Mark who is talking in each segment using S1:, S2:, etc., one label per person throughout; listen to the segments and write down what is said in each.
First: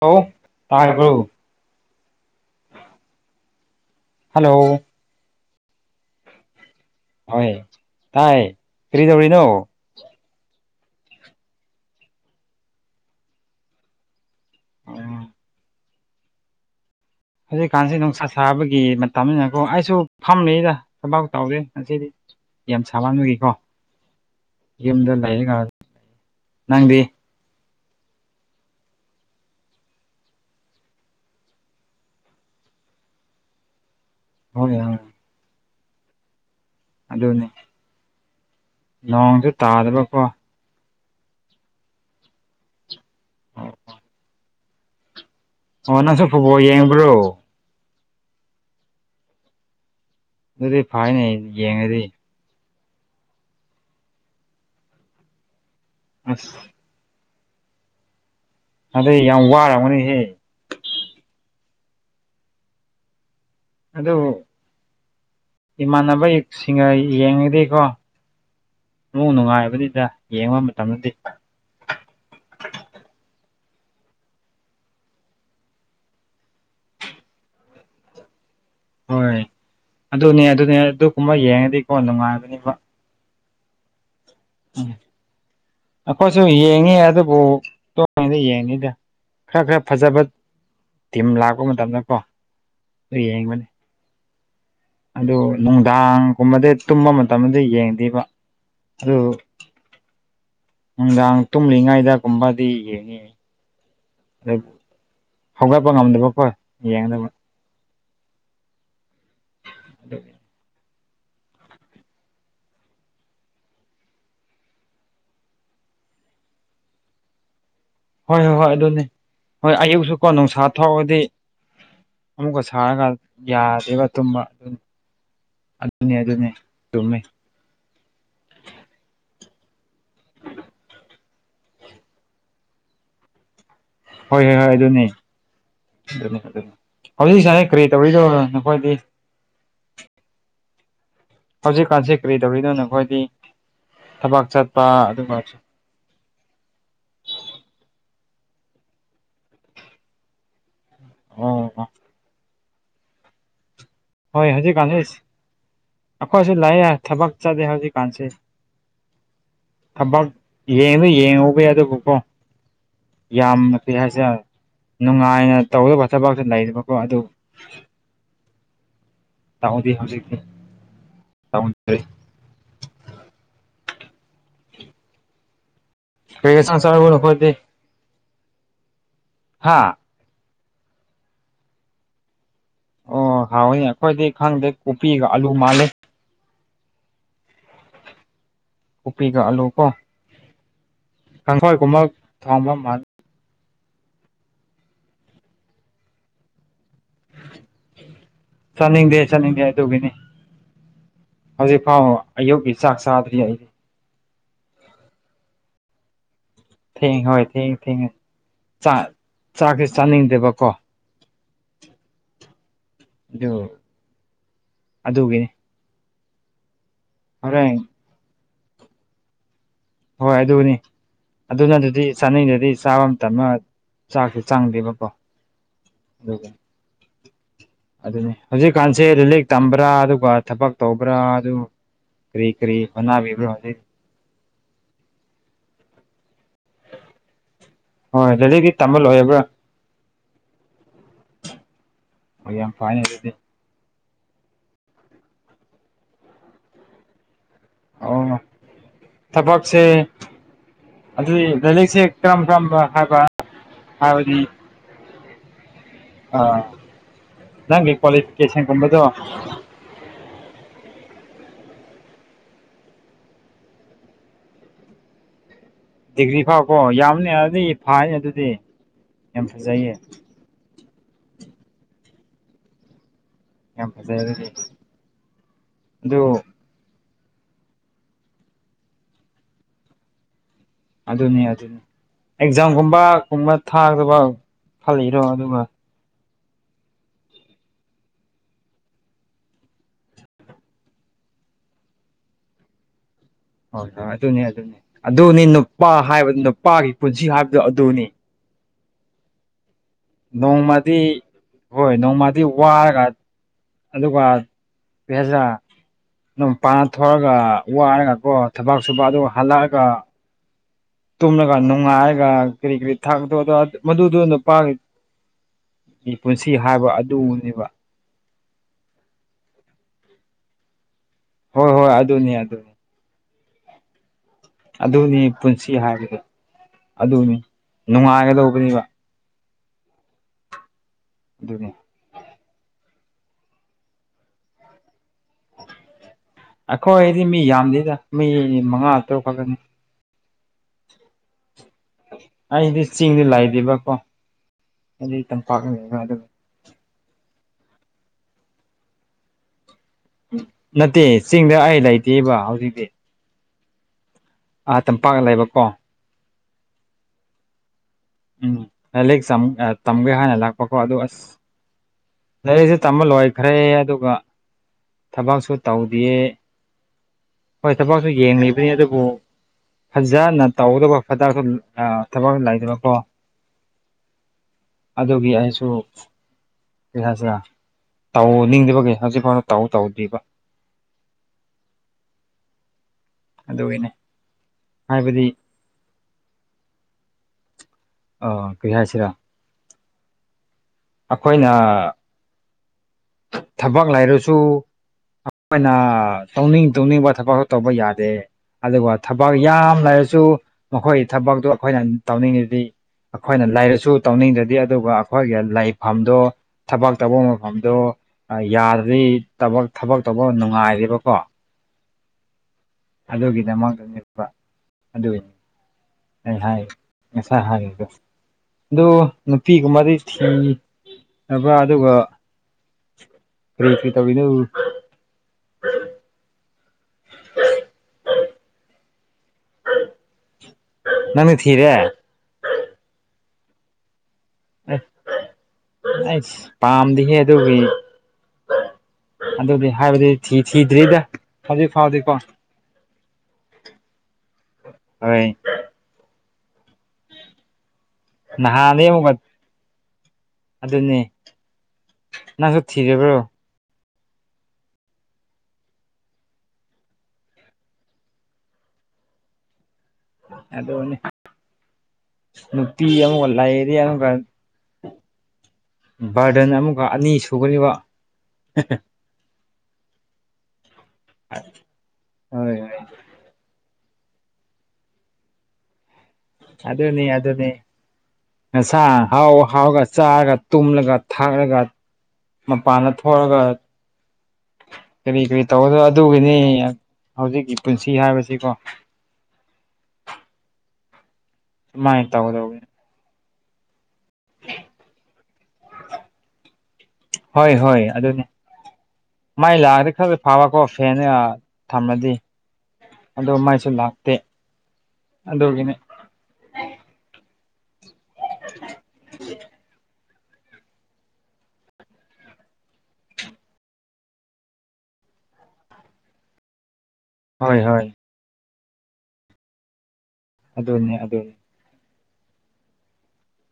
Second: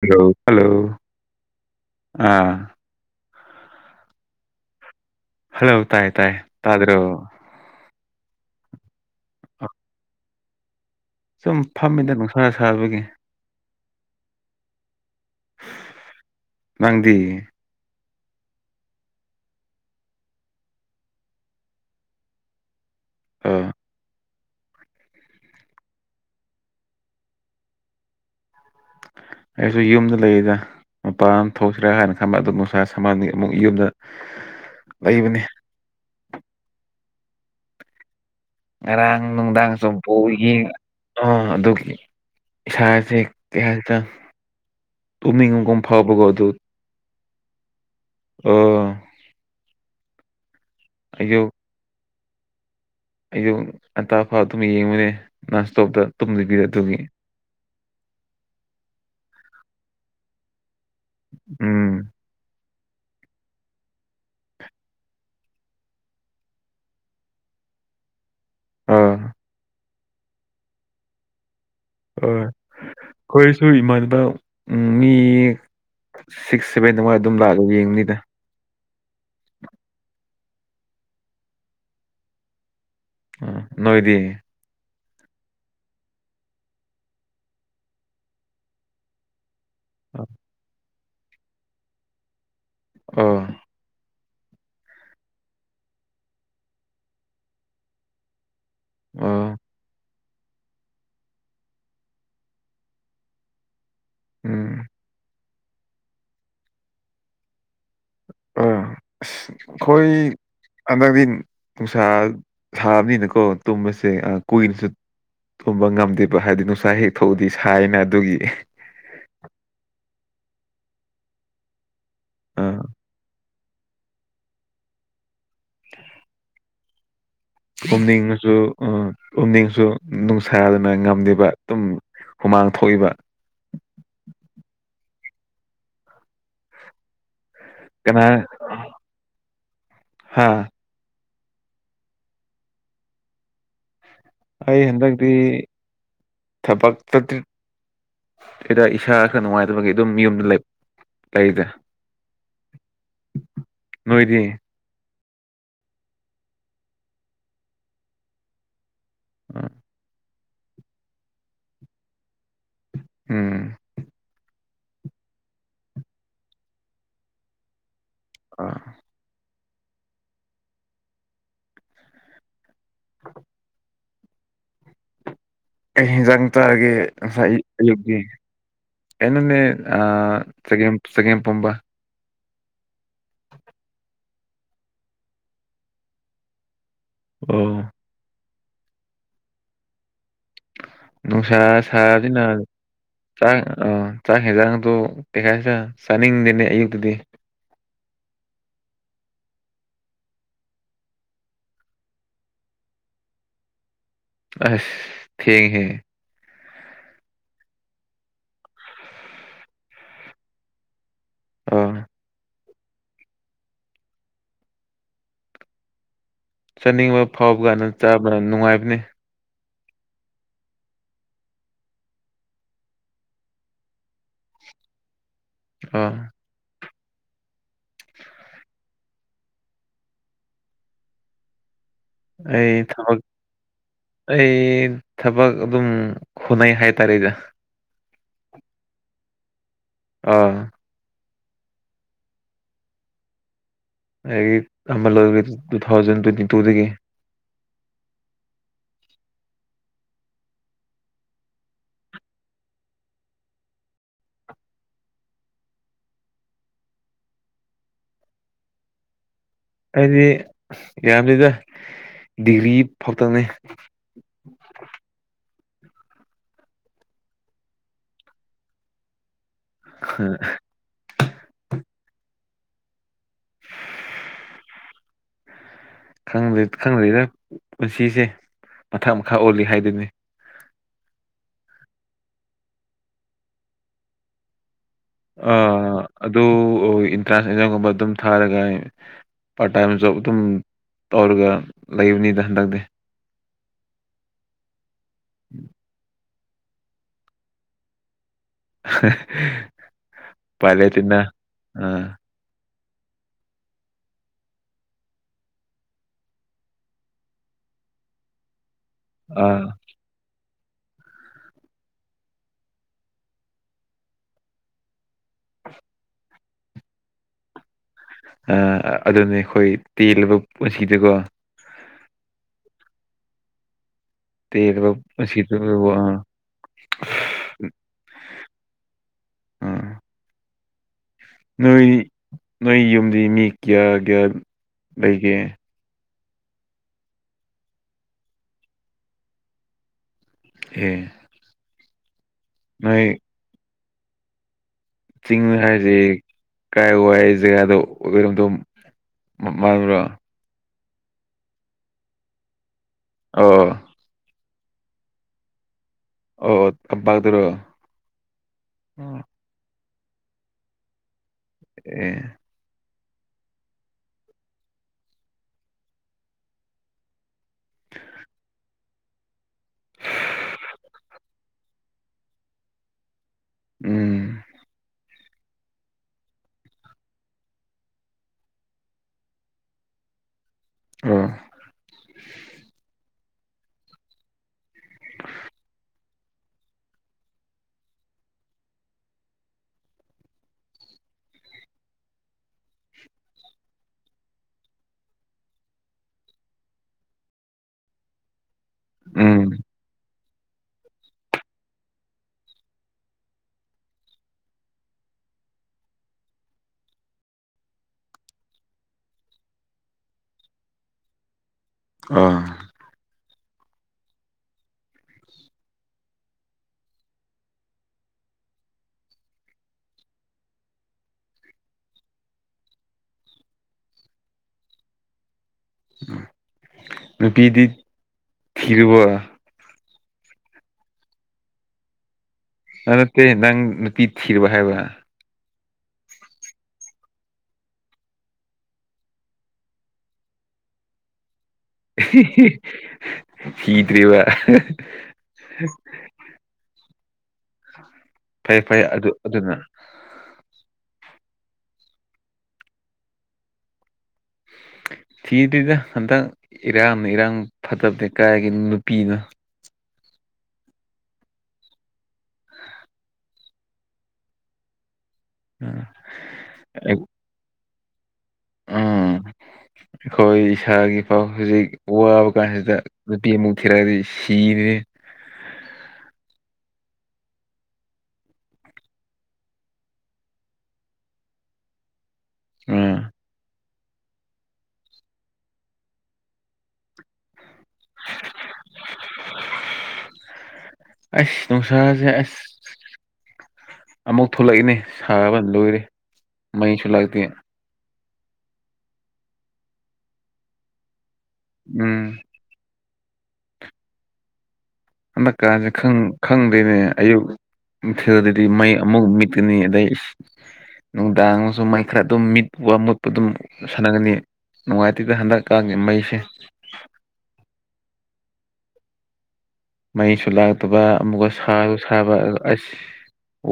S1: Hello hello ꯑꯥ
S2: hello
S1: hello ꯇꯥꯏ ꯇꯥꯏ ꯇꯥꯗ꯭ꯔꯣ
S2: ꯇꯥꯏꯌꯦ ꯇꯥꯏ ꯀꯔꯤꯗꯧꯔꯤꯅꯣ
S1: ꯑ ꯁꯨꯝ ꯐꯝꯃꯤꯗ ꯅꯨꯡꯁꯥ ꯁꯥꯕꯒꯤ
S2: ꯑꯣ
S1: ꯅꯪꯗꯤ
S2: ꯍꯧꯖꯤꯛ ꯀꯥꯟꯁꯤ ꯅꯨꯡꯁꯥ ꯁꯥꯕꯒꯤ ꯃꯇꯝꯅꯤꯅꯀꯣ ꯑꯩꯁꯨ ꯐꯝꯂꯤꯗ ꯊꯥꯕꯛ ꯇꯧꯗꯦ ꯉꯁꯤꯗꯤ ꯌꯥꯝ ꯁꯥꯃꯟꯕꯒꯤꯀꯣ
S1: ꯑꯥ
S2: ꯌꯨꯝꯗ ꯂꯩꯔꯒ ꯅꯪꯗꯤ
S1: ꯑꯩꯁꯨ ꯌꯨꯝꯗ ꯂꯩꯔꯤꯗ ꯃꯄꯥꯟ ꯊꯣꯛꯁꯤꯔ ꯍꯥꯏꯅ ꯈꯟꯕ ꯑꯗꯨ ꯅꯨꯡꯁꯥ ꯁꯥꯃꯟꯕꯒꯤ ꯑꯃꯨꯛ ꯌꯨꯝꯗ
S2: ꯍꯣꯏꯅꯦ
S1: ꯂꯩꯕꯅꯤ
S2: ꯑꯗꯨꯅꯤ
S1: ꯉꯔꯥꯡ
S2: ꯅꯣꯡꯁꯨ
S1: ꯅꯨꯡꯗꯥꯡꯁꯨ
S2: ꯇꯥꯗꯕꯀꯣ
S1: ꯕꯣꯜ ꯌꯦꯡ ꯑꯥ ꯑꯗꯨꯒꯤ ꯏꯁꯥꯥꯁꯦ ꯀꯩ ꯍꯥꯏꯇ ꯇꯨꯝꯅꯤꯡ
S2: ꯑꯣ ꯅꯪꯁꯨ ꯐꯨꯠꯕꯣ ꯌꯦꯡꯕ꯭ꯔꯣ
S1: ꯑꯧ
S2: ꯑꯗꯨꯗꯤ ꯐꯩꯅꯦ ꯌꯦꯡꯉꯗꯤ
S1: ꯑꯩꯁꯨ ꯉꯟꯇꯥ ꯐꯥꯎ ꯑꯗꯨꯝ ꯌꯦꯡꯕꯅꯦ ꯅꯟꯁꯇꯣꯞꯇ
S2: ꯑꯁ
S1: ꯇꯨꯝꯗꯕꯤꯗ ꯑꯗꯨꯒꯤ
S2: ꯑꯗꯩ ꯌꯥꯝ ꯋꯥꯔꯝꯒꯅꯤꯍꯦ
S1: ꯎꯝ
S2: ꯑꯗꯨ ꯏꯃꯥꯟꯅꯕꯁꯤꯡꯒ ꯌꯦꯡꯉꯗꯤ ꯀꯣ
S1: ꯑꯥ
S2: ꯅꯣꯏ ꯅꯨꯡꯉꯥꯏꯕꯅꯤꯗ ꯌꯦꯡꯕ ꯃꯇꯝꯗꯗꯤ
S1: ꯍꯣꯏ ꯑꯩꯈꯣꯏꯁꯨ ꯏꯃꯥꯟꯅꯕ ꯎꯝ ꯃꯤ ꯁꯤꯛꯁ ꯁꯚꯦꯟꯗ ꯑꯗꯨꯃꯥꯏ ꯑꯗꯨꯝ ꯂꯥꯛꯂꯒ ꯌꯦꯡꯕꯅꯤꯗ
S2: ꯍꯣꯏ ꯑꯗꯨꯅꯦ ꯑꯗꯨꯅꯦ ꯑꯗꯨꯒꯨꯝꯕ ꯌꯦꯡꯉꯗꯤ ꯀꯣ ꯅꯨꯡꯉꯥꯏꯕꯅꯤꯕ
S1: ꯑꯝ ꯅꯣꯏꯗꯤ
S2: ꯎꯝ ꯑꯩꯈꯣꯏꯁꯨ ꯌꯦꯡꯉꯤ ꯑꯗꯨꯕꯨ ꯇꯣꯉꯥꯟꯗꯤ ꯌꯦꯡꯗꯦꯗ ꯈꯔ ꯈꯔ ꯐꯖꯕ
S1: ꯑꯣ
S2: ꯇꯤꯝ ꯂꯥꯛꯄ ꯃꯇꯝꯗꯀꯣ [unintelligible] ꯌꯦꯡꯕꯅꯤ ꯑꯗꯨ ꯅꯨꯡꯗꯥꯡꯒꯨꯝꯕꯗ ꯇꯨꯝꯕ ꯃꯇꯝꯗꯗꯤ ꯌꯦꯡꯗꯦꯕ ꯑꯗꯨ
S1: ꯑꯣ
S2: ꯅꯨꯡꯗꯥꯡ ꯇꯨꯝꯂꯤꯉꯩꯗꯒꯨꯝꯕꯗꯤ ꯌꯦꯡꯉꯦ꯫ [unintelligible]
S1: ꯎꯝ
S2: ꯍꯧꯒꯠꯄ ꯉꯝꯗꯕꯀꯣ ꯌꯦꯡꯅꯕ
S1: ꯎꯝ ꯑꯁ
S2: ꯑꯗꯨꯒꯤ
S1: ꯑꯈꯣꯏ [unintelligible] ꯅꯨꯡꯁꯥ ꯁꯥꯕꯅꯤꯅꯀꯣ ꯇꯨꯝꯕꯁꯦ ꯀꯨꯏꯅꯁꯨ ꯍꯨꯝꯕ ꯉꯝꯗꯦꯕ ꯍꯥꯏꯗꯤ ꯅꯨꯡꯁꯥ ꯍꯦꯛ ꯊꯣꯛꯎꯗꯤ ꯁꯥꯏꯑꯦꯅꯦ
S2: ꯍꯣꯏ ꯍꯣꯏ ꯑꯗꯨꯅꯤ ꯍꯣꯏ ꯑꯌꯨꯛꯁꯨ ꯀꯣ ꯅꯨꯡꯁꯥ ꯊꯣꯛꯑꯣꯗꯤ ꯑꯃꯨꯛꯀ
S1: ꯑꯥ
S2: ꯁꯥꯔꯒ ꯌꯥꯗꯦꯕ ꯇꯨꯝꯕ ꯑꯗꯨꯅꯦ ꯑꯗꯨꯅꯦ ꯇꯨꯃꯦ
S1: ꯎꯝꯅꯤꯡꯉꯁꯨ ꯎ ꯎꯝꯅꯤꯡꯁꯨ ꯅꯨꯡꯁꯥꯅ ꯉꯝꯗꯤꯕ ꯗꯨꯝ ꯍꯨꯃꯥꯡ ꯊꯣꯛꯏꯕ
S2: ꯍꯣꯏ ꯍꯣꯏ ꯍꯣꯏ ꯑꯗꯨꯅꯤ ꯑꯗꯨ [unintelligible] ꯍꯧꯖꯤꯛ ꯁꯥꯅ ꯀꯔꯤ ꯇꯧꯔꯤꯅꯣ
S1: ꯀꯅꯥ
S2: ꯑꯈꯣꯏꯗꯤ
S1: ꯍꯥꯥ
S2: ꯍꯧꯖꯤꯛꯀꯥꯟꯁꯤ ꯀꯔꯤ ꯇꯧꯔꯤꯅꯣ ꯅꯈꯣꯏꯗꯤ ꯊꯕꯛ
S1: ꯑꯩ
S2: ꯆꯥꯠꯄ
S1: ꯍꯟꯗꯛꯇꯤ
S2: ꯑꯗꯨꯒ
S1: ꯊꯕꯛ ꯇꯨꯇ꯭ꯔꯤꯠ [unintelligible] ꯏꯁꯥ ꯈꯔ ꯅꯨꯡꯉꯥꯏꯇꯕꯒꯤ ꯑꯗꯨꯝ ꯌꯨꯝꯗ ꯂꯩ ꯂꯩꯗ
S2: ꯑꯣꯍꯣ
S1: ꯅꯣꯏꯗꯤ
S2: ꯍꯣꯏ ꯍꯧꯖꯤꯛꯀꯥꯟꯁꯤ ꯑꯩꯈꯣꯏꯁꯨ ꯂꯥꯏꯌꯦ ꯊꯕꯛ ꯆꯠꯂꯦ ꯍꯧꯖꯤꯛꯀꯥꯟꯁꯤ ꯊꯕꯛ ꯌꯦꯡꯗ ꯌꯦ [unintelligible] ꯑꯗꯨꯕꯨꯀꯣ
S1: ꯎꯝ
S2: ꯌꯥꯝꯅ ꯀꯩ ꯍꯥꯏꯁꯦ ꯅꯨꯡꯉꯥꯏꯅ ꯇꯧꯗꯕ ꯊꯕꯛꯇ ꯂꯩꯔꯤꯕꯀꯣ ꯑꯗꯨ
S1: ꯑ
S2: [unintelligible] ꯍꯧꯖꯤꯇꯤ [unintelligible]
S1: ꯀꯩ ꯍꯦꯟꯖꯥꯡ
S2: ꯀꯔꯤ ꯌꯦꯟꯁꯥꯡ
S1: ꯆꯥꯔꯒꯦ
S2: ꯆꯥꯔꯕꯣ ꯅꯈꯣꯏꯗꯤ
S1: ꯉꯁꯥꯏ ꯑꯌꯨꯛꯇꯤ ꯀꯩꯅꯅꯦ
S2: ꯍꯥ
S1: ꯑꯥ ꯆꯒꯦꯝ ꯆꯒꯦꯝ ꯄꯣꯝꯕ
S2: ꯑꯣ ꯍꯥꯎꯋꯦ ꯑꯩꯈꯣꯏꯗꯤ ꯈꯪꯗꯦ ꯀꯣꯄꯤꯒ ꯑꯂꯨ ꯃꯥꯜꯂꯦ
S1: ꯑꯣ
S2: ꯎꯄꯤꯒ ꯑꯂꯨ ꯀꯣ
S1: ꯅꯨꯡꯁꯥ
S2: ꯀꯥꯡꯁꯣꯏꯒꯨꯝꯕ
S1: ꯁꯥꯗꯤꯅ
S2: ꯊꯣꯡꯕ ꯃꯥꯜꯂꯦ
S1: ꯆꯥꯛ ꯑ ꯆꯥꯛ ꯍꯦꯟꯖꯥꯡꯗꯣ ꯀꯩꯍꯥꯏꯁꯤꯌꯥ ꯆꯥꯅꯤꯡꯗꯦꯅꯦ ꯑꯌꯨꯛꯇꯗꯤ
S2: ꯆꯥꯅꯤꯡꯗꯦ ꯆꯥꯅꯤꯡꯗꯦ ꯑꯗꯨꯒꯤꯅꯤ ꯍꯧꯖꯤꯛꯐꯥꯎ ꯑꯌꯨꯛꯀꯤ ꯆꯥꯛ ꯆꯥꯗ꯭ꯔꯤ ꯑꯩ
S1: ꯑꯁ ꯊꯦꯡꯉ ꯍꯦ
S2: ꯊꯦꯡ ꯍꯣꯏ ꯊꯦꯡꯉꯦ ꯊꯦꯡꯉꯦ ꯆꯥꯛ ꯆꯥꯛꯁꯦ ꯆꯥꯅꯤꯡꯗꯦꯕꯀꯣ
S1: ꯑꯥ
S2: ꯗꯨ ꯑꯗꯨꯒꯤ
S1: ꯆꯥꯅꯤꯡꯕ ꯐꯥꯎꯕ
S2: ꯍꯣꯔꯦꯟ
S1: ꯀꯥꯟꯗ ꯆꯥꯕꯅ ꯅꯨꯡꯉꯥꯏꯕꯅꯤ
S2: ꯍꯣꯏ ꯑꯗꯨꯅꯤ ꯑꯗꯨꯅ ꯑꯗꯨꯗꯤ ꯆꯥꯅꯤꯡꯗꯗꯤ ꯆꯥꯕ ꯃꯇꯝ ꯑꯃ ꯆꯥꯛꯁꯤ ꯆꯪꯗꯦꯕꯀꯣ
S1: ꯑꯥ
S2: [unintelligible] ꯑꯗꯨꯅꯤ ꯍꯧꯖꯤꯛꯀꯥꯟꯁꯦ ꯂꯤꯔꯤꯂꯤꯛ ꯇꯝꯕ꯭ꯔꯥ ꯑꯗꯨꯒ ꯊꯕꯛ ꯇꯧꯕ꯭ꯔꯥ ꯑꯗꯨ ꯀꯔꯤ ꯀꯔꯤ
S1: ꯑꯩ ꯊꯕꯛ
S2: ꯍꯣꯠꯅꯕꯤꯕ꯭ꯔꯣ ꯍꯧꯖꯤꯛ
S1: ꯑꯩ ꯊꯕꯛ ꯑꯗꯨꯝ ꯈꯨꯅꯩ ꯍꯥꯏ ꯇꯥꯔꯦꯗ
S2: ꯍꯣꯏ ꯂꯩꯔꯤꯛꯇꯤ ꯇꯝꯕ ꯂꯣꯏꯕ꯭ꯔꯥ
S1: ꯑꯥ
S2: ꯌꯥꯝ ꯐꯥꯏꯗꯤ
S1: ꯑꯩ ꯑꯃ ꯂꯧꯣꯏꯔꯒ ꯇꯨ ꯊꯥꯎꯖꯟ ꯇ꯭ꯋꯦꯟꯇꯤ ꯇꯨꯗꯒꯤ
S2: ꯑꯣ ꯊꯕꯛꯁꯦ ꯑꯗꯨꯗꯤ ꯂꯥꯏꯔꯤꯛꯁꯦ ꯀꯔꯝ ꯀꯔꯝꯕ ꯍꯥꯏꯕ ꯍꯥꯏꯕꯗꯤ ꯑ ꯅꯪꯒꯤ ꯀ꯭ꯋꯥꯂꯤꯤꯐꯤꯀꯦꯁꯟ ꯀꯨꯝꯕꯗꯣ
S1: ꯑꯩꯗꯤ ꯌꯥꯝꯗꯦꯗ ꯗꯤꯒ꯭ꯔꯤ ꯐꯛꯇꯪꯅꯤ
S2: ꯗꯤꯒ꯭ꯔꯤ ꯐꯥꯀꯣ ꯌꯥꯝꯅꯤ ꯑꯗꯨꯗꯤ ꯐ ꯑꯗꯨꯗꯤ ꯌꯥꯝ ꯐꯖꯩꯌꯦ ꯌꯥꯝ ꯐꯖꯩ ꯑꯗꯨ
S1: ꯈꯪꯅꯔ ꯄꯨꯟꯁꯤꯁꯦ ꯃꯊꯛ ꯃꯈꯥ ꯑꯣꯜꯂꯤ ꯍꯥꯏꯗꯨꯅꯤ
S2: ꯑꯗꯨꯅꯤ ꯑꯗꯨꯅꯤ ꯑꯦꯛꯖꯥꯝꯒꯨꯝꯕ ꯀꯨꯝꯕ ꯊꯥꯒꯗꯕ ꯈꯜꯂꯤꯔꯣ
S1: ꯑ
S2: ꯑꯗꯨꯒ
S1: ꯑꯗꯨ ꯏꯟꯇ꯭ꯔꯥꯟꯁ ꯑꯦꯖꯥꯝꯒꯨꯝꯕ ꯑꯗꯨꯝ ꯊꯥꯔꯒ ꯄꯥꯔꯠ ꯇꯥꯏꯝ ꯖꯣꯕ ꯑꯗꯨꯝ ꯇꯧꯔꯒ ꯂꯩꯕꯅꯤꯗ ꯍꯟꯗꯛꯇꯤ
S2: ꯍꯣꯏ ꯍꯣꯏ ꯑꯗꯨꯅꯤ ꯑꯗꯨꯅꯤ ꯑꯗꯨꯅꯤ ꯅꯨꯄꯥ ꯍꯥꯏꯕ ꯅꯨꯄꯥꯒꯤ ꯄꯨꯟꯁꯤ ꯍꯥꯏꯕꯗꯣ ꯑꯗꯨꯅꯤ
S1: [inaudible] ꯎꯄꯥꯏ
S2: ꯅꯣꯡꯃꯗꯤ
S1: ꯂꯩꯇꯦꯅ
S2: ꯍꯣꯏ
S1: ꯑꯥ
S2: ꯅꯣꯡꯃꯗꯤ ꯋꯥꯔꯒ ꯑꯗꯨꯒ ꯍꯖꯔ ꯅꯨꯄꯥ ꯊꯣꯛꯑꯒ ꯑꯗꯨꯝ ꯄꯥꯟꯅ ꯊꯔꯒ ꯋꯥꯔꯒ ꯀꯣ ꯊꯕꯛ ꯁꯨꯕ ꯑꯗꯨ
S1: ꯑꯥ
S2: ꯍꯜꯂꯛꯑꯒ ꯇꯨꯝꯂꯒ ꯅꯨꯡꯉꯥꯏꯔꯒ ꯀꯔꯤ ꯀꯔꯤ ꯊꯥꯛꯇꯣ ꯃꯗꯨꯗ ꯅꯨꯄꯥꯒꯤ ꯒꯤ ꯄꯨꯟꯁꯤ ꯍꯥꯏꯕ ꯑꯗꯨꯅꯦꯕ
S1: ꯑꯥ ꯑꯗꯨꯅꯦ ꯑꯩꯈꯣꯏ ꯇꯦꯜꯂꯕ ꯄꯨꯟꯁꯤꯗꯒꯣ
S2: ꯍꯣꯏ ꯍꯣꯏ ꯑꯗꯨꯅꯤ ꯑꯗꯨꯅꯤ
S1: ꯇꯦꯜꯂꯕ
S2: ꯑꯗꯨꯅꯤ ꯄꯨꯟꯁꯤ
S1: ꯄꯨꯟꯁꯤꯗꯨꯕꯨ ꯑꯥ
S2: ꯍꯥꯏꯕꯗ ꯑꯗꯨꯅꯤ ꯅꯨꯡꯉꯥꯏꯒꯗꯧꯕꯅꯦꯕ
S1: ꯑꯥ
S2: ꯑꯗꯨꯅꯤ
S1: ꯅꯣꯏ ꯅꯣꯏ ꯌꯨꯝꯗꯤ ꯃꯤ ꯀ꯭ꯌꯥ ꯀ꯭ꯌꯥ ꯂꯩꯒꯦ
S2: ꯑꯩꯈꯣꯏꯗꯤ ꯃꯤ ꯌꯥꯝꯗꯦꯗ ꯃꯤ ꯃꯉꯥ ꯇꯔꯨꯛ ꯈꯛꯒꯅꯤ
S1: ꯑꯦ
S2: ꯑꯩꯗꯤ
S1: ꯅꯣꯏ
S2: ꯆꯤꯡꯗꯤ ꯂꯩꯥꯛꯗꯦꯕꯀꯣ
S1: ꯆꯤꯡꯉꯨ ꯍꯥꯏꯁ ꯀꯥꯏ ꯋꯥ ꯑꯩ ꯖꯒꯥꯗꯣ ꯑꯣꯏꯔꯣꯝꯗꯣ꯭ꯔꯣ
S2: ꯅꯠꯇꯦ ꯆꯤꯡꯗ ꯑꯩ ꯂꯩꯇꯦꯕ ꯍꯧꯖꯤꯛꯇꯤ
S1: ꯑꯣ
S2: ꯑꯥ ꯇꯝꯄꯥꯛꯅ ꯂꯩꯕꯀꯣ
S1: ꯑꯣ ꯇꯝꯄꯥꯛꯇꯔꯣ
S2: ꯎꯝ ꯍꯂꯦꯛ ꯇꯝꯒꯦ ꯍꯥꯏꯅ ꯂꯥꯛꯄꯀꯣ ꯑꯗꯨ ꯑꯁ
S1: ꯑꯦ
S2: ꯂꯥꯏꯔꯤꯛꯁꯨ ꯇꯝꯕ ꯂꯣꯏꯈ꯭ꯔꯦ ꯑꯗꯨꯒ ꯊꯕꯛꯁꯨ ꯇꯧꯗꯌꯦ ꯍꯣꯏ ꯊꯕꯛꯁꯨ ꯌꯦꯡꯂꯤꯕꯅꯤ ꯑꯗꯨꯕꯨ ꯐꯖꯅ ꯇꯧꯗꯕ ꯐꯗꯥꯛꯁꯨ ꯊꯕꯛꯁꯨ ꯂꯩꯗꯕ ꯀꯣ
S1: ꯎꯝ
S2: ꯑꯗꯨꯒꯤ ꯑꯩꯁꯨ ꯀꯩ ꯍꯥꯏꯁꯤꯔ ꯇꯧ ꯅꯤꯡꯗꯕꯒꯦ ꯍꯧꯖꯤꯛꯐꯥꯎꯗ ꯇꯧ ꯇꯧꯗ꯭ꯔꯤꯕ
S1: ꯑꯣ
S2: ꯑꯗꯨꯒꯤꯅꯦ ꯍꯥꯏꯕꯗꯤ ꯑꯥ ꯀꯩ ꯍꯥꯏꯁꯤꯔꯥ ꯑꯩꯈꯣꯏꯅ ꯊꯕꯛ ꯂꯩꯥꯔꯁꯨ ꯑꯩꯈꯣꯏꯅ ꯇꯧꯅꯤꯡ ꯇꯧꯅꯤꯡꯕ ꯊꯕꯛ ꯇꯧꯕ ꯌꯥꯗꯦ ꯑꯗꯨꯒ ꯊꯕꯛ
S1: ꯎꯝ
S2: ꯌꯥꯝ ꯂꯩꯔꯁꯨ ꯃꯈꯣꯏ ꯊꯕꯛꯇꯨ ꯑꯩꯈꯣꯏꯅ ꯇꯧꯅꯤꯡꯉꯤꯗꯤ ꯑꯩꯈꯣꯏꯅ ꯂꯩꯔꯁꯨ ꯇꯧꯅꯤꯡꯗ꯭ꯔꯗꯤ ꯑꯗꯨꯒ ꯑꯩꯈꯣꯏꯒꯤ ꯂꯩꯥꯐꯝꯗꯣ ꯊꯕꯛ ꯇꯧꯕ ꯃꯐꯝꯗꯣ ꯌꯥꯗ꯭ꯔꯗꯤ ꯊꯕꯛ ꯊꯕꯛ ꯇꯧꯕ ꯅꯨꯡꯉꯥꯏꯔꯦꯕꯀꯣ
S1: ꯑꯥ
S2: ꯑꯗꯨꯒꯤꯗꯃꯛꯇ ꯅ‌ꯦꯛꯄ ꯑꯗꯨꯒꯤꯅꯤ ꯑꯩ ꯍꯥꯏ ꯉꯁꯥꯏ ꯍꯥꯏꯔꯤꯗ‌ꯣ ꯑꯗꯨ ꯅꯨꯄꯤꯒꯨꯝꯕꯗꯤ ꯊꯤ ꯅꯕ ꯑꯗꯨꯒ ꯀ꯭ꯔꯤ ꯀ꯭ꯔꯤ ꯇꯧꯔꯤꯅ‌ꯣ
S1: ꯅꯨꯄꯤꯗꯤ ꯊꯤꯔꯕ
S2: ꯅꯪꯗꯤ ꯊꯤꯔꯦ
S1: ꯑꯗꯨ ꯅꯠꯇꯦ ꯅꯪ ꯅꯨꯄꯤ ꯊꯤꯔꯕ ꯍꯥꯏꯕ
S2: ꯍꯩꯁ ꯄꯥꯝꯗꯤꯍꯦ ꯑꯗꯨꯒꯤ ꯑꯗꯨꯗꯤ ꯍꯥꯏꯕꯗꯤ ꯊꯤ ꯊꯤꯗ꯭ꯔꯤꯗ ꯍꯧꯖꯤꯛ ꯐꯥꯎꯗꯤꯀꯣ
S1: ꯊꯤꯗ꯭ꯔꯦꯕ [inaudible]
S2: ꯍꯣꯏ ꯅꯍꯥꯟꯗꯩ ꯑꯗꯨꯒ ꯑꯗꯨꯅꯦ ꯅꯪꯁꯨ ꯊꯤꯔꯕ꯭ꯔꯣ
S1: ꯊꯤꯗ‌ꯦꯗ ꯍꯟꯗꯛ ꯏꯔꯥꯡꯅ ꯏꯔꯥꯡ ꯐꯠꯇꯕꯅꯦ ꯀꯥꯏꯗꯒꯤ ꯅꯨꯄꯤꯅꯣ
S2: ꯑꯗꯨꯅꯤ ꯅꯨꯄꯤ ꯑꯃꯕꯨ ꯂꯩꯔꯗꯤ ꯑꯗꯨꯒ
S1: ꯎꯝ
S2: ꯕꯥꯔꯗꯟ ꯑꯃꯒ ꯑꯅꯤ ꯁꯨꯕꯒꯤ‌ ꯋꯥ
S1: ꯎꯝ ꯑꯩꯈꯣꯏ ꯏꯁꯥꯒꯤ ꯐꯥꯎ ꯍꯧꯖꯤꯛ ꯋꯥꯕ
S2: ꯍꯣꯏ
S1: ꯀꯥꯟꯁꯤꯗ
S2: ꯍꯣꯏ
S1: ꯅꯨꯄꯤꯃꯨꯛ ꯊꯤꯔꯛꯑꯗꯤ ꯁꯤꯔ‌ꯦꯍ‌ꯦ
S2: ꯑꯗꯨꯅꯦ ꯑꯗꯨꯅꯦ ꯅꯁꯥ ꯍꯥꯎ ꯍꯥꯎꯒ ꯆꯥꯔꯒ ꯇꯨꯝꯂꯒ ꯊꯥꯛꯂꯒ ꯃꯄꯥꯟꯗ
S1: ꯎꯝ
S2: ꯊꯣꯛꯑꯒ ꯀꯔꯤ ꯀꯔꯤ ꯇꯧꯔꯒ ꯑꯗꯨꯒꯤꯅꯤ ꯍꯧꯖꯤꯛꯀꯤ ꯄꯨꯟꯁꯤ ꯍꯥꯏꯕꯁꯤꯀꯣ
S1: ꯑꯩꯁ ꯅꯨꯡꯁꯥꯁꯦ
S2: ꯁꯨꯃꯥꯏꯅ
S1: ꯑꯁ
S2: ꯇꯧꯒꯗꯧꯕꯅꯤ
S1: ꯑꯃꯨꯛ ꯊꯣꯛꯂꯛꯏꯅꯦ ꯁꯥꯕ ꯂꯣꯏꯔꯦ ꯃꯩꯁꯨ ꯂꯥꯛꯇꯦ
S2: ꯍꯣꯏ ꯍꯣꯏ ꯑꯗꯨꯅꯤ ꯃꯩ ꯂꯥꯛꯑꯗꯤ ꯈꯔꯗꯤ ꯐꯥꯕꯀꯣ ꯐꯦꯟꯅ‌ꯦ ꯊꯝꯃꯗꯤ
S1: ꯎꯝ
S2: ꯑꯗꯣ ꯃꯩꯁꯨ ꯂꯥꯛꯇꯦ
S1: ꯍꯟꯗꯛꯀꯥꯁꯦ
S2: ꯑꯗꯨꯒꯤꯅꯤ
S1: ꯈꯪ ꯈꯪꯗꯦꯅꯦ ꯑꯌꯨꯛ ꯅꯨꯡꯊꯤꯜꯗꯗꯤ ꯃꯩ ꯑꯃꯨꯛ ꯃꯤꯠꯀꯅꯤ ꯑꯗꯩ ꯑꯁ ꯅꯨꯡꯗꯥꯡꯁꯨ ꯃꯩ ꯈꯔ ꯑꯗꯨꯝ ꯃꯤꯠꯄ ꯃꯨꯠꯄ ꯑꯗꯨꯝ ꯁꯥꯟꯅꯒꯅꯤ ꯅꯨꯡꯉꯥꯏꯇꯦꯗ ꯍꯟꯗꯛ ꯀꯥꯟꯒꯤ ꯃꯩꯁꯦ
S2: ꯍꯣꯏ ꯍꯣꯏ
S1: ꯃꯩꯁꯨ ꯂꯥꯛꯇꯕ
S2: ꯑꯗꯨꯅꯤ
S1: ꯑꯃꯨꯛꯀ
S2: ꯑꯗꯨꯅꯤ
S1: ꯁꯥꯁꯨ ꯁꯥꯕ ꯑꯗꯨ ꯑꯁ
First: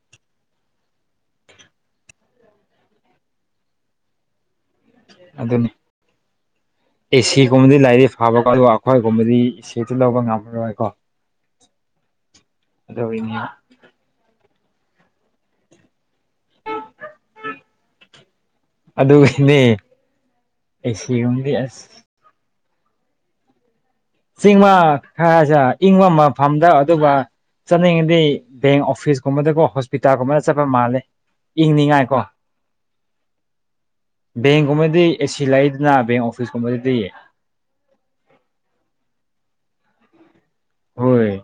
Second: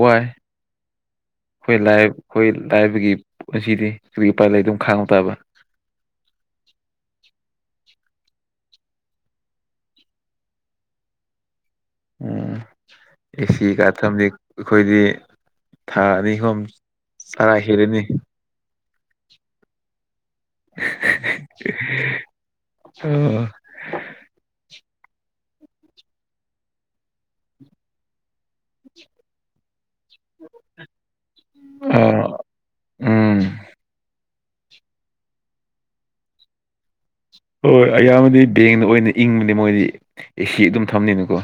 S1: ꯋꯥꯏ ꯑꯩꯈꯣꯏ ꯂꯥꯏꯔ ꯑꯩꯈꯣꯏ ꯂꯥꯏꯕꯒꯤ ꯄꯨꯟꯁꯤꯗꯤ ꯎꯄꯥꯏ ꯂꯩꯗꯧ
S2: ꯑꯗꯨꯅꯤ ꯑꯦꯁꯤꯒꯨꯝꯕꯗꯤ ꯂꯥꯏꯔꯤꯛ ꯐꯕꯀꯣ ꯑꯗꯨꯒ ꯑꯩꯈꯣꯏꯒꯨꯝꯕꯗꯤ ꯑꯦꯁꯤꯗꯨ ꯂꯧꯕ ꯉꯝꯃꯔꯣꯏ ꯀ‌ꯣ
S1: ꯎꯝ
S2: ꯑꯗꯨꯒꯤꯅꯤ
S1: ꯑꯦꯁꯤ ꯀꯥ ꯊꯝꯕꯤ ꯑꯩꯈꯣꯏꯗꯤ ꯊꯥ ꯑꯅꯤ ꯑꯍꯨꯝ ꯆꯔꯥ ꯍꯦꯜꯂꯅꯤ
S2: ꯑꯗꯨꯒꯤꯅꯦ ꯑꯦꯁꯤꯒꯨꯝꯕꯗꯤ ꯑꯁ
S1: ꯑꯣ
S2: ꯆꯤꯡꯃ ꯈꯔꯁꯥ ꯏꯪꯕ ꯃꯐꯝꯗ ꯑꯗꯨꯒ ꯆꯠꯅꯤꯡꯉꯗꯤ ꯕꯦꯡ ꯑꯣꯐꯤꯁꯀꯨꯝꯕꯗꯀꯣ ꯍꯣꯁꯄꯤꯇꯥꯜꯒꯨꯝꯕꯗ ꯆꯠꯄ ꯃꯥꯜꯂꯦ
S1: ꯑ
S2: ꯏꯪꯅꯤꯡꯉꯥꯏꯀꯣ
S1: ꯎꯝ
S2: ꯕꯦꯡꯀꯨꯝꯕꯗꯤ ꯑꯦꯁꯤ ꯂꯩꯗꯅ ꯕꯦꯡ ꯑꯣꯐꯤꯁꯀꯨꯝꯕꯗꯗꯤ
S1: ꯍꯣꯏ ꯑꯌꯥꯝꯕꯗꯤ ꯕꯦꯡꯅ ꯑꯣꯏꯅ ꯏꯪꯕꯅꯦ ꯃꯣꯏꯗꯤ ꯑꯦꯁꯤ ꯑꯗꯨꯝ ꯊꯝꯅꯤꯅꯀꯣ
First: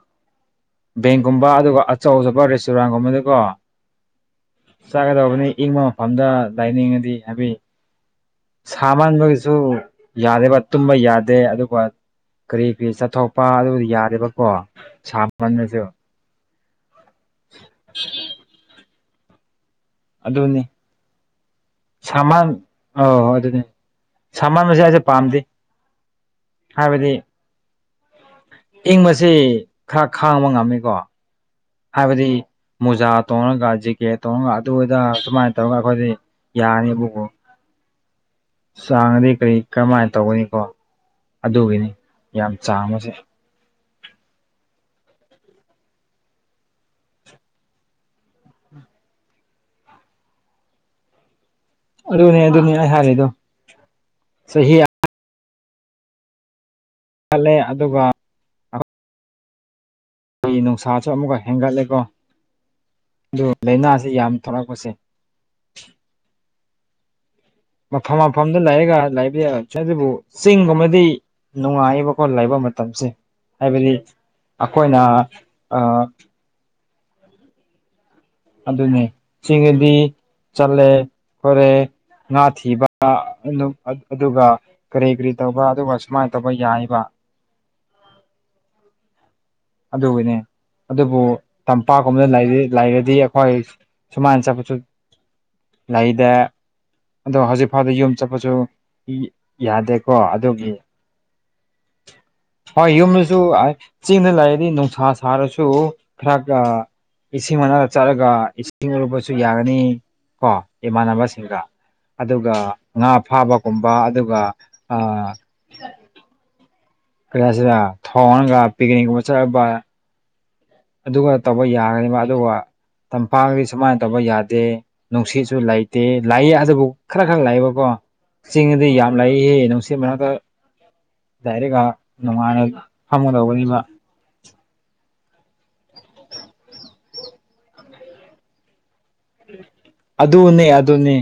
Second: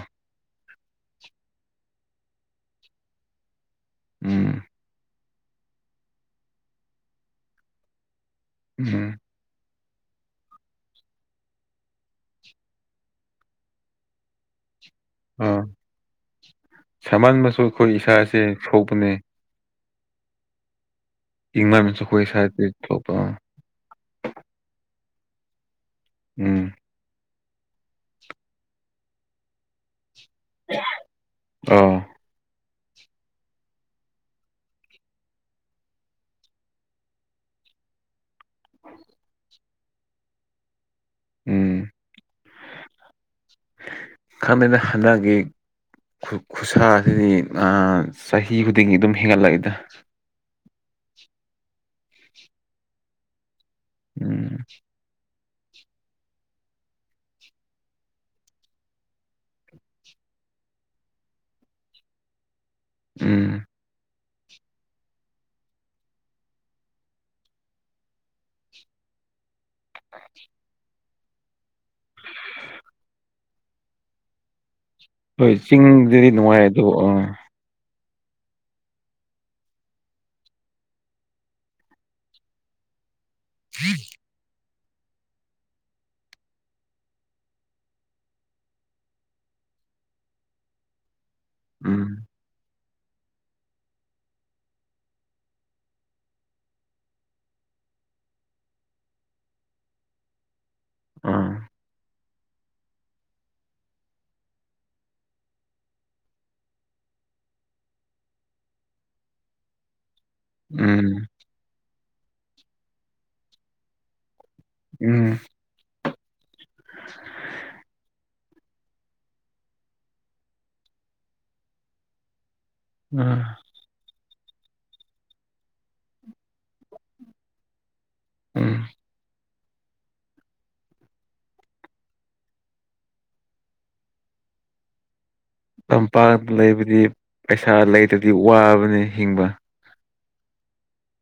S2: ꯕꯦꯡꯀꯨꯝꯕ ꯑꯗꯨꯒ ꯑꯆꯧꯕ ꯔꯦꯁꯇꯨꯔꯥꯟꯒꯨꯝꯕꯗꯀꯣ
S1: ꯎꯝ
S2: ꯆꯥꯒꯗꯧꯕꯅꯤ ꯏꯪꯕ ꯃꯐꯝꯗ ꯂꯥꯏꯅꯤꯡꯉꯗꯤ ꯍꯥꯏꯕꯤ ꯁꯥ
S1: ꯎꯝ
S2: ꯃꯥꯟꯕꯒꯤꯁꯨ ꯌꯥꯗꯦꯕ ꯇꯨꯝꯕ ꯌꯥꯗꯦ ꯑꯗꯨꯒ ꯀꯔꯤ ꯀꯔꯤ ꯆꯠꯊꯣꯛꯄ ꯑꯗꯨ ꯌꯥꯗꯦꯕꯀꯣ ꯁꯥꯃꯜꯂꯁꯨ
S1: ꯁꯃꯟꯕꯁꯨ ꯑꯩꯈꯣꯏ ꯏꯁꯥꯁꯦ ꯁꯣꯛꯄꯅꯦ
S2: ꯑꯗꯨꯅꯤ
S1: ꯏꯪꯃꯟꯕꯁꯨ ꯑꯩꯈꯣꯏ
S2: ꯁꯃꯟ
S1: ꯏꯁꯥꯁꯦ ꯁꯣꯛꯄ
S2: ꯑꯣ ꯑꯗꯨꯅꯤ ꯁꯥꯃꯟꯕꯁꯦ ꯑꯩꯁꯦ ꯄꯥꯝꯗꯦ
S1: ꯎꯝ
S2: ꯍꯥꯏꯕꯗꯤ ꯏꯪꯕꯁꯤ ꯈꯔ ꯈꯥꯡꯕ ꯉꯝꯃꯤꯀꯣ
S1: ꯑꯣ
S2: ꯑꯩꯈꯣꯏꯗꯤ ꯃꯨꯖꯥ ꯇꯣꯡꯔꯒ ꯖꯦꯀꯦꯠ ꯇꯣꯡꯔꯒ ꯑꯗꯨ ꯑꯗ ꯁꯨꯃꯥꯏ ꯇꯧꯔꯒ ꯑꯩꯈꯣꯏꯗꯤ ꯌꯥꯅꯦꯕꯀꯣ ꯆꯥꯡꯉꯗꯤ ꯀꯔꯤ ꯀꯔꯝꯃꯥꯏ ꯇꯧꯒꯅꯤꯀꯣ
S1: ꯎꯝ
S2: ꯑꯗꯨꯒꯤꯅꯤ ꯌꯥꯝ ꯆꯥꯡꯕꯁꯦ
S1: ꯈꯪꯗꯦꯗ ꯍꯟꯗꯛꯀꯤ ꯈꯨ ꯈꯨꯠꯁꯥꯁꯤꯗꯤ ꯑ ꯆꯍꯤ ꯈꯨꯗꯤꯡꯒꯤ ꯑꯗꯨꯝ ꯍꯦꯟꯒꯠꯂꯛꯏꯗ
S2: ꯑꯗꯨꯅꯦ ꯑꯗꯨꯅꯦ ꯑꯩ ꯍꯥꯏꯔꯤꯗꯣ
S1: ꯎꯝ
S2: ꯆꯍꯤ ꯈꯠꯂꯦ ꯑꯗꯨꯒ ꯑꯩ ꯅꯨꯡꯁꯥꯁꯨ ꯑꯃꯨꯛꯀ ꯍꯦꯟꯒꯠꯂꯦꯀꯣ ꯑꯗꯨ
S1: ꯎꯝ
S2: ꯂꯥꯏꯅꯥꯁꯤ ꯌꯥꯝ ꯊꯣꯛꯂꯛꯄꯁꯦ ꯃꯐꯝ ꯃꯐꯝꯗ ꯂꯩꯔꯒ ꯂꯩꯗꯤ ꯑꯗꯨꯕꯨ ꯆꯤꯡꯒꯨꯝꯕꯗꯤ ꯅꯨꯡꯉꯥꯏꯕꯀꯣ ꯂꯩꯕ ꯃꯇꯝꯁꯦ ꯍꯥꯏꯕꯗꯤ ꯑꯈꯣꯏꯅ
S1: ꯍꯣꯏ ꯆꯤꯡꯖꯤꯗꯤ ꯅꯨꯡꯉꯥꯏ ꯑꯗꯨ ꯑꯥ
S2: ꯑꯗꯨꯅꯦ ꯆꯤꯡꯗꯗꯤ ꯆꯠꯂꯦ ꯈꯣꯠꯂꯦ ꯉꯥ ꯊꯤꯕ ꯕ ꯑꯗꯨꯝ ꯑꯗꯨꯒ ꯀꯔꯤ ꯀꯔꯤ ꯇꯧꯕ ꯑꯗꯨꯒ ꯁꯨꯃꯥꯏꯅ ꯇꯧꯕ ꯌꯥꯏꯕ ꯑꯗꯨꯒꯤꯅꯦ ꯑꯗꯨꯕꯨ
S1: ꯎꯝ
S2: ꯇꯝꯄꯥꯛꯀꯨꯝꯕꯗ ꯂꯩꯔꯤ ꯂꯩꯔꯗꯤ ꯑꯩꯈꯣꯏ ꯁꯨꯃꯥꯏ ꯆꯠꯄꯁꯨ ꯂꯩꯗ ꯑꯗꯣ ꯍꯧꯖꯤꯛ ꯐꯥꯎꯗꯤ ꯌꯨꯝ ꯆꯠꯄꯁꯨ ꯌꯥꯗꯦꯀꯣ ꯑꯗꯨꯒꯤ
S1: ꯑꯥ
S2: ꯍꯣꯏ ꯌꯨꯝꯗꯁꯨ ꯆꯤꯡꯗ ꯂꯩꯔꯗꯤ ꯅꯨꯡꯁꯥ ꯁꯥꯔꯁꯨ ꯈꯔ ꯈꯔ ꯏꯁꯤꯡ ꯃꯅꯨꯡꯗ ꯆꯠꯂꯒ ꯏꯁꯤꯡ ꯎꯔꯨꯞꯄꯁꯨ ꯌꯥꯔꯅꯤ ꯀꯣ
S1: ꯎꯝ
S2: ꯏꯃꯥꯟꯅꯕꯁꯤꯡꯒ ꯑꯗꯨꯒ ꯉꯥ ꯐꯥꯕꯒꯨꯝꯕ ꯑꯗꯨꯒ
S1: ꯎꯝ
S2: ꯀꯔꯤ ꯍꯥꯏꯁꯤꯔ ꯊꯣꯡꯉꯒ ꯄꯤꯀꯅꯤꯛꯀꯨꯝꯕ ꯆꯠꯕ ꯑꯗꯨꯒ ꯇꯧꯕ ꯌꯥꯒꯅꯤꯕ ꯑꯗꯨꯒ ꯇꯝꯄꯥꯛ
S1: ꯑꯥ
S2: ꯁꯨꯃꯥꯏ ꯇꯧꯕ ꯌꯥꯗꯦ ꯅꯨꯡꯁꯤꯠꯁꯨ ꯂꯩꯇꯦ ꯂꯥꯛꯏ ꯑꯗꯨꯕꯨ ꯈꯔ ꯈꯔ ꯂꯩꯕꯀꯣ
S1: ꯎꯝ
S2: ꯆꯤꯡꯗꯗꯤ ꯌꯥꯝ ꯂꯩꯌꯦ ꯅꯨꯡꯁꯤꯠ ꯃꯔꯛꯇ ꯂꯩꯔꯒ ꯅꯨꯡꯉꯥꯏꯅ ꯐꯝꯒꯗꯧꯕꯅꯤꯕ
S1: ꯇꯝꯄꯥꯛꯇ ꯂꯩꯕꯗꯤ ꯄꯩꯁꯥ ꯂꯩꯇ꯭ꯔꯗꯤ ꯋꯥꯕꯅꯦ ꯍꯤꯡꯕ
S2: ꯑꯗꯨꯅꯦ ꯑꯗꯨꯅꯤ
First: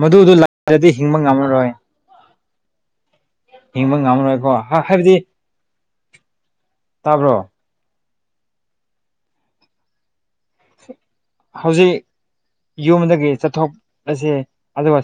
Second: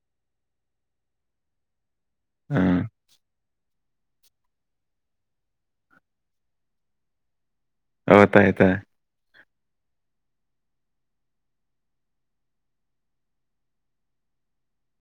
S2: ꯃꯗꯨꯗꯨ ꯂꯥꯜꯂꯗꯤ ꯍꯤꯡꯕ ꯉꯝꯃꯔꯣꯏ
S1: ꯎꯝ
S2: ꯍꯤꯡꯕ ꯉꯝꯃꯔꯣꯏꯀꯣ ꯍꯥꯏꯕꯗꯤ ꯇꯥꯕ꯭ꯔꯣ
S1: ꯍꯥꯏꯌ‌ꯣ ꯇꯥꯏꯌ‌ꯦ ꯇꯥꯏ
S2: ꯍꯧꯖꯤꯛ ꯌꯨꯝꯗꯒꯤ ꯆꯠꯊꯣꯛ ꯑꯖ‌ꯦ ꯑꯗꯨꯒ